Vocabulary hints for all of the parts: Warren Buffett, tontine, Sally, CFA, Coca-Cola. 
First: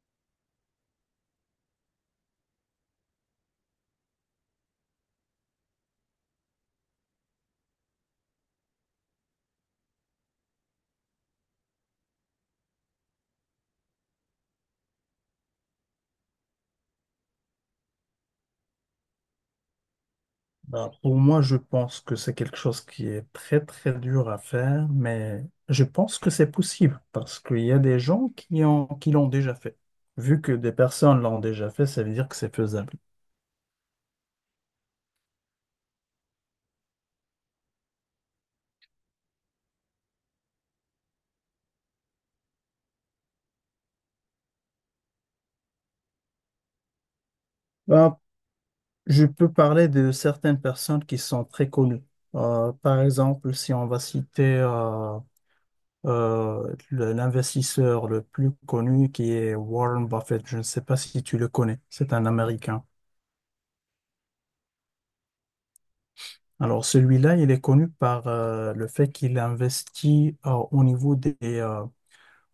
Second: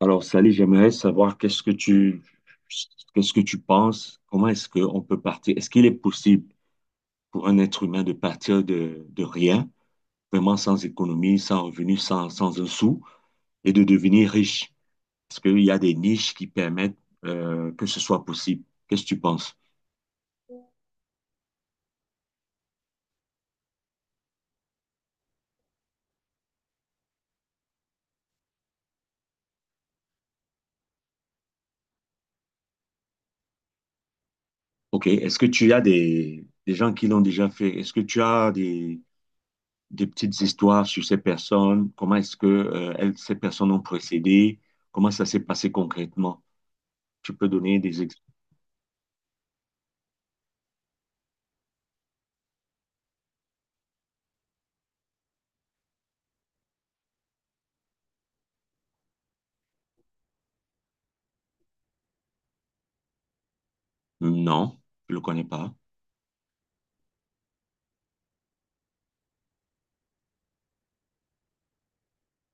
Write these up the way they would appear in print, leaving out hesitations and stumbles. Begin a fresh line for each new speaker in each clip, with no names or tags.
Alors, Sally, j'aimerais savoir qu'est-ce que tu penses? Comment est-ce qu'on peut partir? Est-ce qu'il est possible pour un être humain de partir de rien, vraiment sans économie, sans revenu, sans un sou, et de devenir riche? Est-ce qu'il y a des niches qui permettent que ce soit possible? Qu'est-ce que tu penses?
Ben, pour moi, je pense que c'est quelque chose qui est très, très dur à faire, mais je pense que c'est possible parce qu'il y a des gens qui l'ont déjà fait. Vu que des personnes l'ont déjà fait, ça veut dire que c'est faisable.
OK. Est-ce que tu as des gens qui l'ont déjà fait? Est-ce que tu as des petites histoires sur ces personnes? Comment est-ce que ces personnes ont procédé? Comment ça s'est passé concrètement? Tu peux donner des
Ben,
exemples?
je peux parler de certaines personnes qui sont très connues. Par exemple, si on va citer l'investisseur le plus connu qui est Warren Buffett, je ne sais pas si tu le connais, c'est un Américain.
Non, je ne le connais pas.
Alors celui-là, il est connu par le fait qu'il investit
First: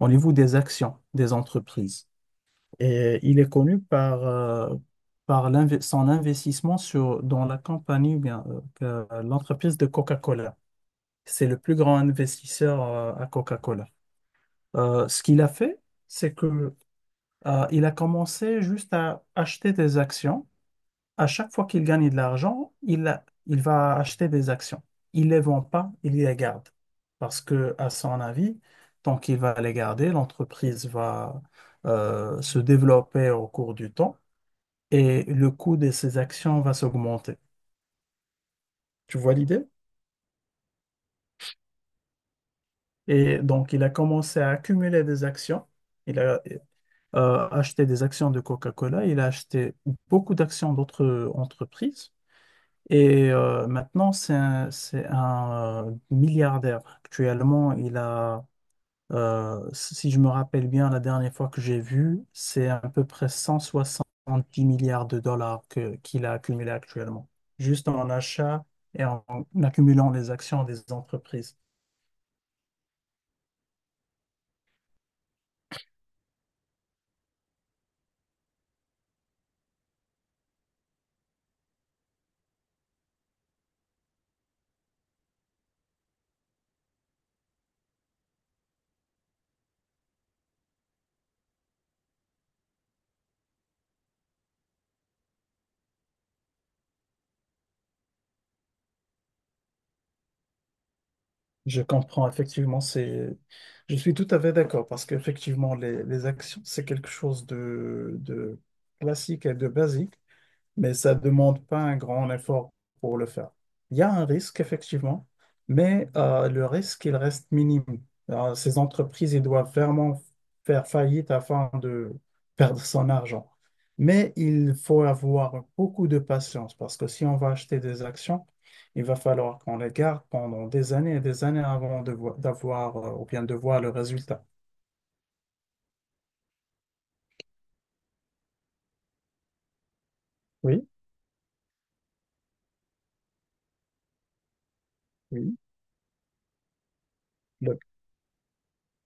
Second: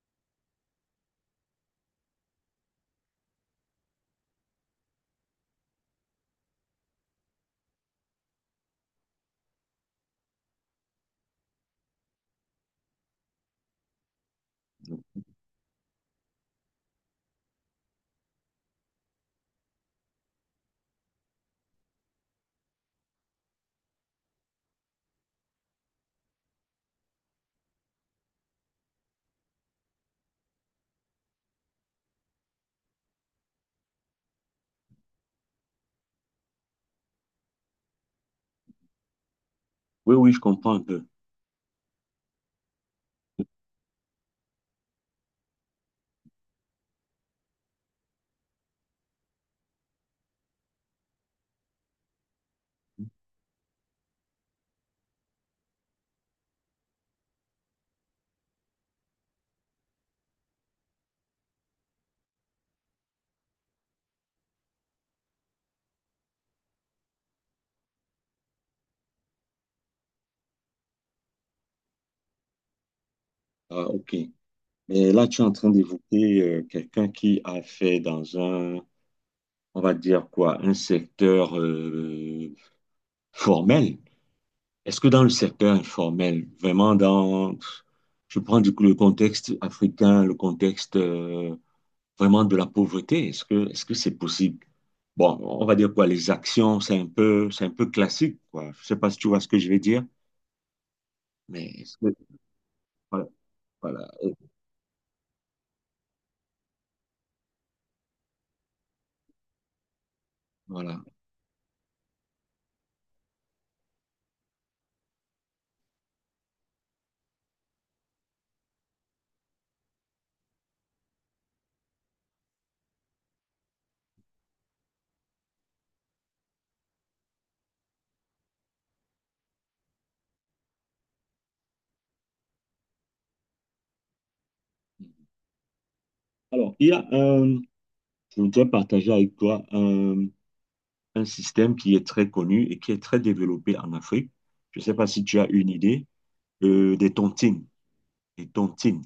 au niveau des actions des entreprises. Et il est connu par son investissement dans la compagnie, ou bien, l'entreprise de Coca-Cola. C'est le plus grand investisseur à Coca-Cola. Ce qu'il a fait, c'est que il a commencé juste à acheter des actions à chaque fois qu'il gagne de l'argent, il il va acheter des actions. Il les vend pas, il les garde. Parce que, à son avis, tant qu'il va les garder, l'entreprise va se développer au cours du temps et le coût de ses actions va s'augmenter. Tu vois l'idée?
Oui, oui, je comprends un peu.
Et donc, il a commencé à accumuler des actions. Il a acheté des actions de Coca-Cola, il a acheté beaucoup d'actions d'autres entreprises. Et maintenant, c'est un milliardaire. Actuellement, il a, si je me rappelle bien, la dernière fois que j'ai vu, c'est à peu près 170 milliards de dollars qu'il a accumulé actuellement, juste en achat et en accumulant les actions des entreprises.
Ah, ok. Mais là, tu es en train d'évoquer quelqu'un qui a fait dans un, on va dire quoi, un secteur formel. Est-ce que dans le secteur informel, vraiment dans, je prends du coup le contexte africain, le contexte vraiment de la pauvreté, est-ce que c'est possible? Bon, on va dire quoi, les actions, c'est un peu classique, quoi. Je sais pas si tu vois ce que je vais dire, mais
Je comprends, effectivement,
voilà.
c'est, je
Voilà.
suis tout
euh,
à fait d'accord parce qu'effectivement, les actions, c'est quelque chose de classique et de basique. Mais
Voilà.
ça ne demande pas un grand effort pour le faire. Il y a un risque, effectivement, mais le risque, il reste minime. Alors, ces entreprises, ils doivent vraiment faire faillite afin de perdre son argent. Mais il faut avoir beaucoup de patience parce que si on va acheter des actions, il va falloir qu'on les garde pendant des années et des années avant d'avoir ou bien de voir le résultat.
Alors, il y a un, je voudrais partager avec toi
Oui,
un système qui est très connu et qui est très développé en Afrique. Je ne sais pas si tu as
oui.
une idée, des tontines.
Le-
Les tontines,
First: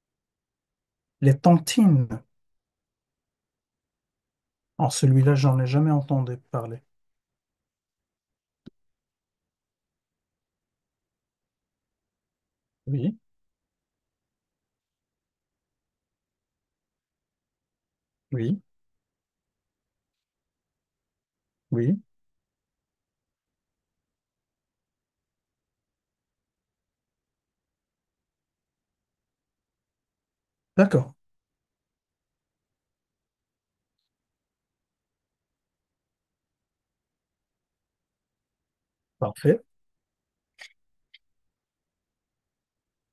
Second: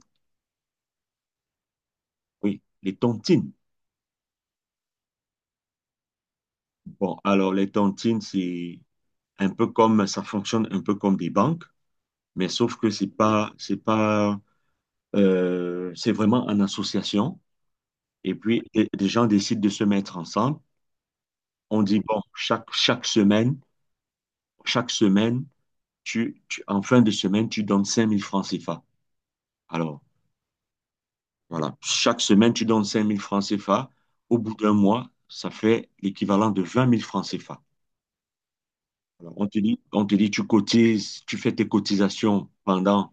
les tantines,
oui, les tontines.
en celui-là, j'en ai jamais entendu parler.
Bon, alors les tontines, c'est un peu comme, ça fonctionne un peu comme des banques, mais sauf que c'est
Oui,
pas, c'est pas, c'est vraiment en association. Et
oui.
puis, des gens décident de se mettre ensemble. On dit,
Oui,
bon, chaque semaine, en fin de semaine, tu donnes 5 000 francs CFA. Alors,
d'accord,
voilà, chaque semaine, tu donnes 5000 francs CFA. Au bout d'un mois, ça fait l'équivalent de 20 000 francs CFA. Alors, on te
parfait,
dit, on te dit, tu cotises, tu fais tes cotisations pendant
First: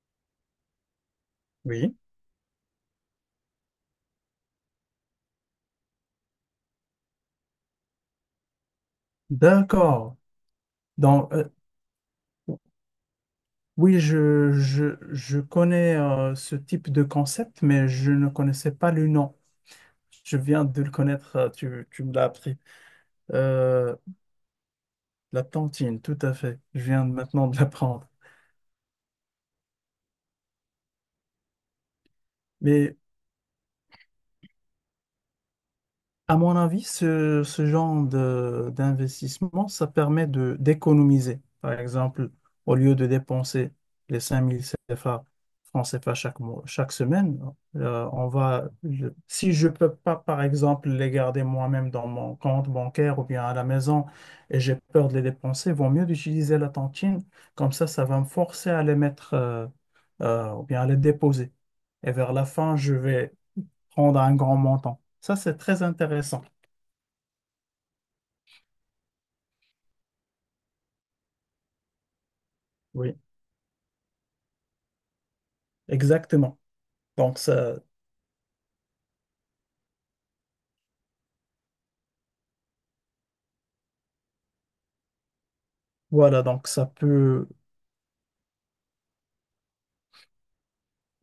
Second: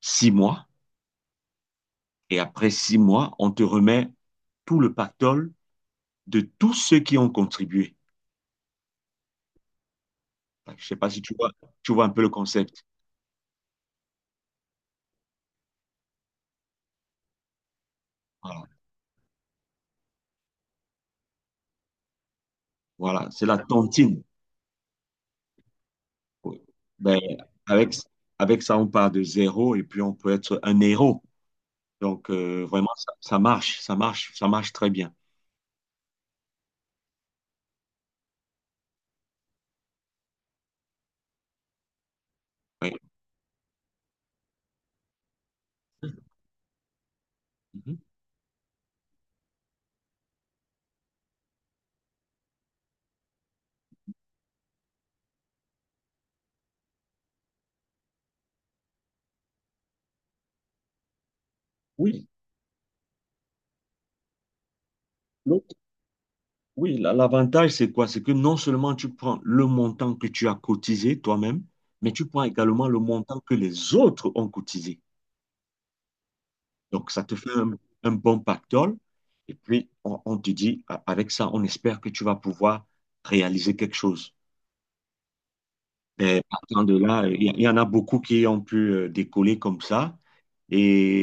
6 mois,
oui,
et après 6 mois, on te remet tout le pactole de tous ceux qui ont contribué.
d'accord.
Je ne sais pas si
Donc,
tu vois, tu vois un peu le concept.
oui, je connais ce type de concept, mais je ne
Voilà,
connaissais pas le nom. Je viens de le connaître, tu me l'as appris.
voilà, c'est la
Euh,
tontine.
la tantine, tout à fait,
Ouais.
je viens
Ben,
maintenant de
avec,
l'apprendre.
avec ça, on part de zéro et puis on peut être un héros. Donc, vraiment,
Mais
ça marche, ça marche, ça marche très bien.
à mon avis, ce genre d'investissement, ça permet de d'économiser. Par exemple, au
Oui.
lieu de dépenser les 5000 CFA, francs CFA chaque mois, chaque semaine,
Mhm.
si je peux pas, par exemple, les garder moi-même dans mon compte bancaire ou bien à la maison et j'ai peur de les dépenser, vaut mieux d'utiliser la tontine. Comme ça va me forcer à les mettre ou bien à les déposer. Et
Oui,
vers la fin, je vais prendre un grand montant. Ça, c'est
l'autre-
très intéressant.
oui, l'avantage, c'est quoi? C'est que non seulement tu prends le montant que tu as cotisé toi-même, mais tu prends également le
Oui,
montant que les autres ont cotisé.
exactement.
Donc, ça te
Donc
fait
ça,
un bon pactole. Et puis, on te dit, avec ça, on espère que tu vas pouvoir réaliser quelque chose. Mais
voilà, donc
partant
ça
de là, il y,
peut,
il y en a beaucoup qui ont pu décoller comme ça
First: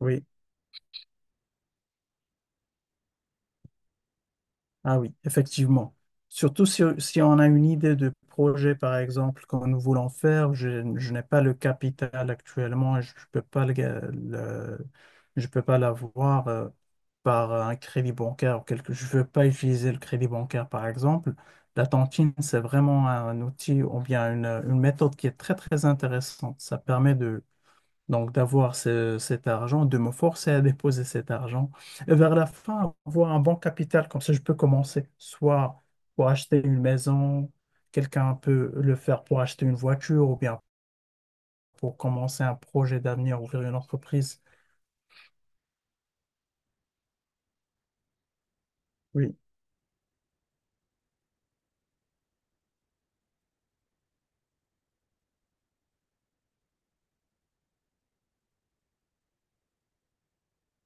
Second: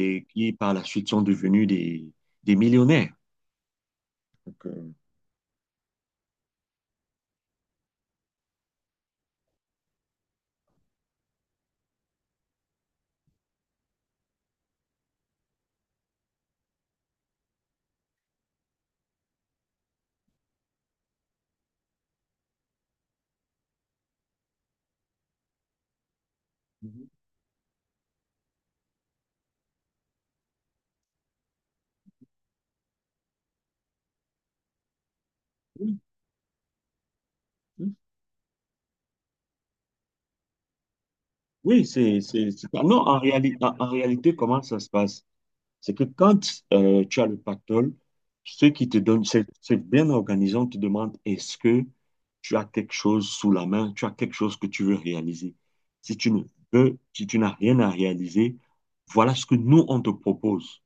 oui,
qui, par la suite, sont devenus des millionnaires. Donc,
ah oui, effectivement. Surtout si, si on a une idée de projet, par exemple, que nous voulons faire, je n'ai pas le capital actuellement et je peux pas le, je peux pas l'avoir par un crédit bancaire ou quelque, je veux pas utiliser le crédit bancaire, par exemple. La tontine, c'est vraiment un outil ou bien une méthode qui est très, très intéressante. Ça permet donc d'avoir cet argent, de me forcer à déposer cet argent. Et vers la fin, avoir un bon capital, comme ça, je peux commencer. Soit
oui,
pour acheter une maison,
oui.
quelqu'un peut le faire pour acheter une voiture ou bien
Oui,
pour commencer un
c'est pas- non,
projet
en
d'avenir,
réalité,
ouvrir
en,
une
en réalité,
entreprise.
comment ça se passe? C'est que quand tu as le pactole, ceux qui te donnent,
Oui,
c'est bien organisé, on te demande est-ce que tu as quelque chose sous la main, tu as quelque chose que tu veux réaliser. Si tu ne veux, si tu n'as rien à réaliser, voilà ce que nous, on te propose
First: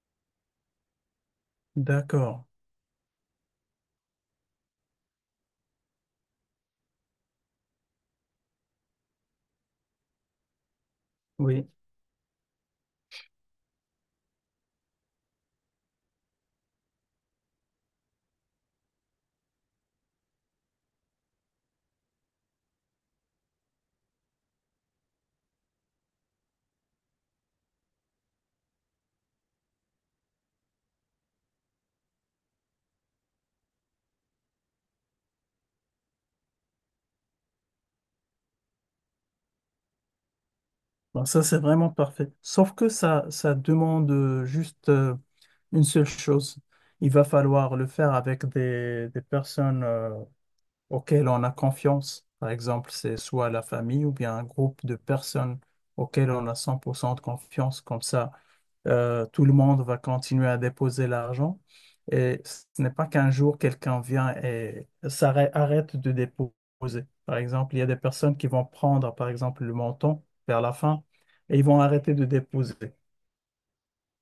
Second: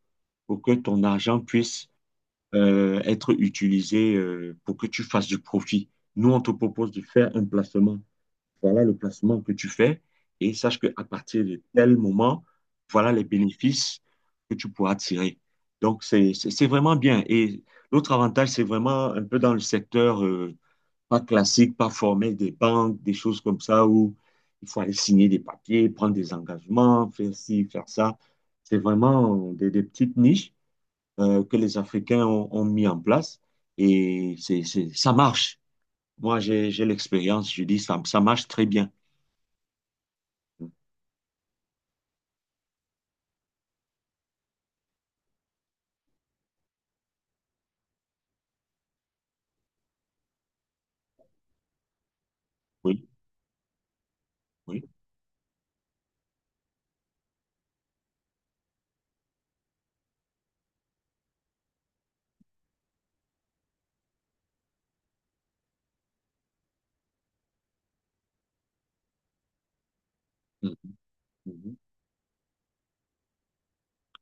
pour que ton argent puisse
d'accord.
être utilisé pour que tu fasses du profit. Nous, on te propose de faire un placement. Voilà le placement que tu fais et sache qu'à partir de
Oui.
tel moment, voilà les bénéfices que tu pourras tirer. Donc, c'est vraiment bien. Et l'autre avantage, c'est vraiment un peu dans le secteur pas classique, pas formel des banques, des choses comme ça où il faut aller signer des papiers, prendre des engagements, faire ci, faire ça. C'est vraiment des petites niches que les Africains ont mis en place et ça marche. Moi, j'ai l'expérience, je dis, ça marche très bien.
Donc, ça, c'est vraiment parfait. Sauf que ça demande juste une seule chose. Il va falloir le faire avec des personnes auquel on a confiance. Par exemple,
Oui,
c'est soit la famille ou bien un groupe
oui.
de personnes auquel on a 100% de confiance. Comme ça, tout le monde va continuer à déposer l'argent. Et ce n'est pas qu'un jour quelqu'un vient et arrête de déposer. Par exemple, il y a des personnes qui vont prendre, par exemple, le montant vers la
Mhm,
fin et ils
mhm.
vont arrêter de déposer.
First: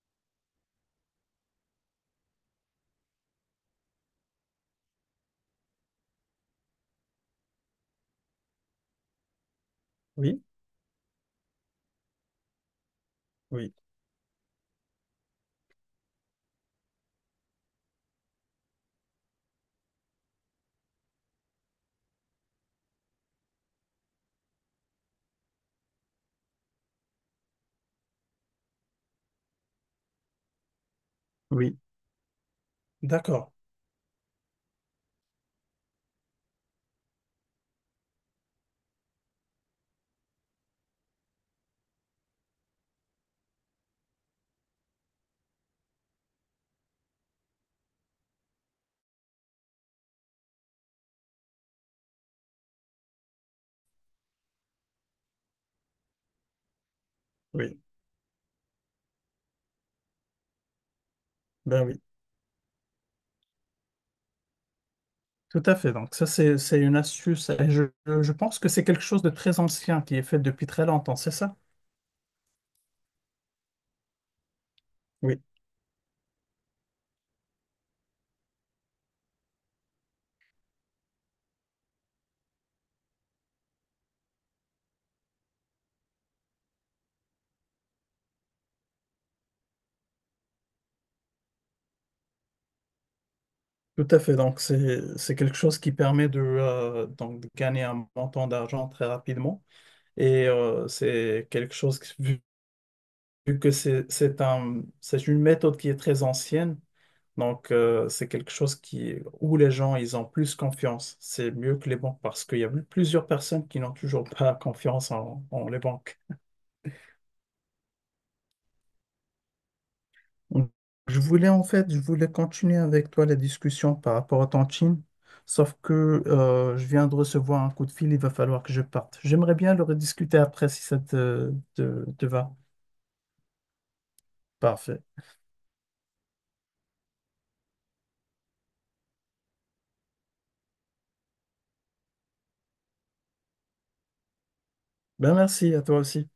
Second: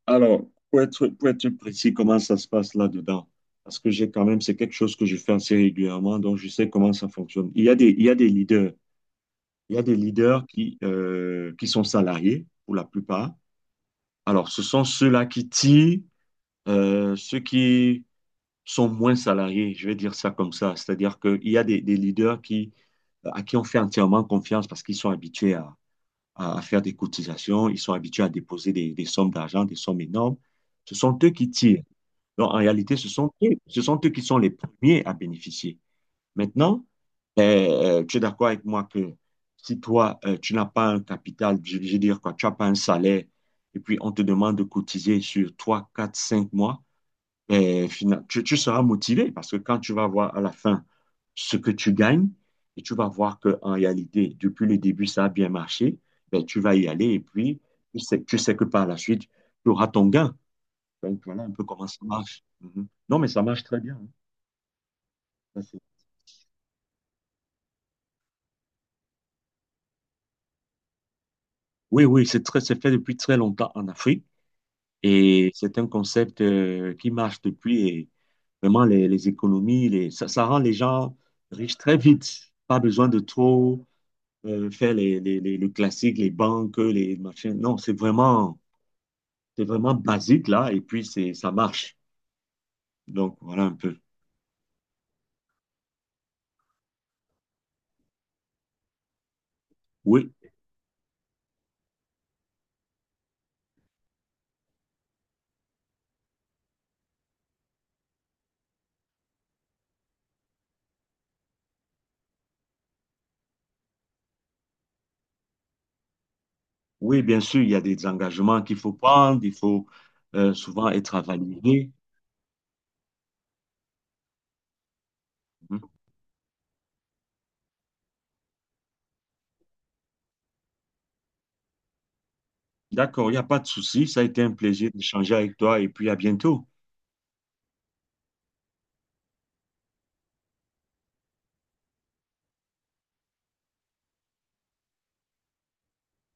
Alors, pour être précis, comment ça se passe là-dedans? Parce que j'ai quand même, c'est quelque chose que je fais assez régulièrement, donc je sais comment ça fonctionne. Il y a des leaders, il y a des
Oui,
leaders qui sont salariés pour la plupart.
oui.
Alors, ce sont ceux-là qui tirent, ceux qui sont moins salariés, je vais dire ça comme ça. C'est-à-dire qu'il y a des leaders qui, à qui on fait entièrement confiance parce qu'ils sont habitués à faire des cotisations, ils sont habitués à déposer des sommes d'argent, des sommes énormes. Ce sont eux qui
Oui,
tirent. Donc, en réalité, ce sont
d'accord.
eux, ce sont eux qui sont les premiers à bénéficier. Maintenant, tu es d'accord avec moi que si toi, tu n'as pas un capital, je veux dire quoi, tu n'as pas un salaire, et puis on te demande de cotiser sur 3, 4, 5 mois, et tu seras motivé parce que quand tu vas voir à la fin ce que tu gagnes et tu vas voir qu'en réalité, depuis le début, ça a bien marché, ben, tu vas y aller et puis
Oui.
tu sais que par la suite, tu auras ton gain. Donc voilà un peu
Ben
comment
oui.
ça marche. Mhm. Non, mais ça marche très bien, hein. Ça,
Tout à
c'est-
fait. Donc ça, c'est une astuce. Et je pense que c'est quelque chose de très ancien qui est fait depuis très longtemps, c'est ça?
Oui, oui, c'est très, c'est fait depuis très longtemps en Afrique
Oui,
et c'est un concept qui marche depuis et vraiment les économies, ça, ça rend les gens riches très vite. Pas besoin de trop faire le classique, les banques, les machins. Non, c'est vraiment basique là, et puis ça marche. Donc voilà un peu.
tout à fait. Donc c'est quelque chose qui permet de, donc, de gagner un montant d'argent très rapidement.
Oui,
Et c'est quelque chose vu, vu que c'est une méthode qui est très ancienne, donc c'est quelque chose qui, où les gens, ils ont plus confiance. C'est mieux que les banques parce qu'il y a plusieurs personnes qui n'ont toujours pas confiance en les banques.
oui, bien sûr, il y a des engagements qu'il faut prendre, il faut souvent être
Je voulais en
avalisé.
fait, je voulais continuer avec toi la discussion par rapport à ton team, sauf
Mhm.
que je viens de recevoir un coup de fil, il va falloir que je parte. J'aimerais bien le rediscuter après si ça te va.
D'accord, il n'y a pas de souci. Ça a été un plaisir
Parfait.
d'échanger avec toi, et puis à bientôt.
Ben merci à toi aussi.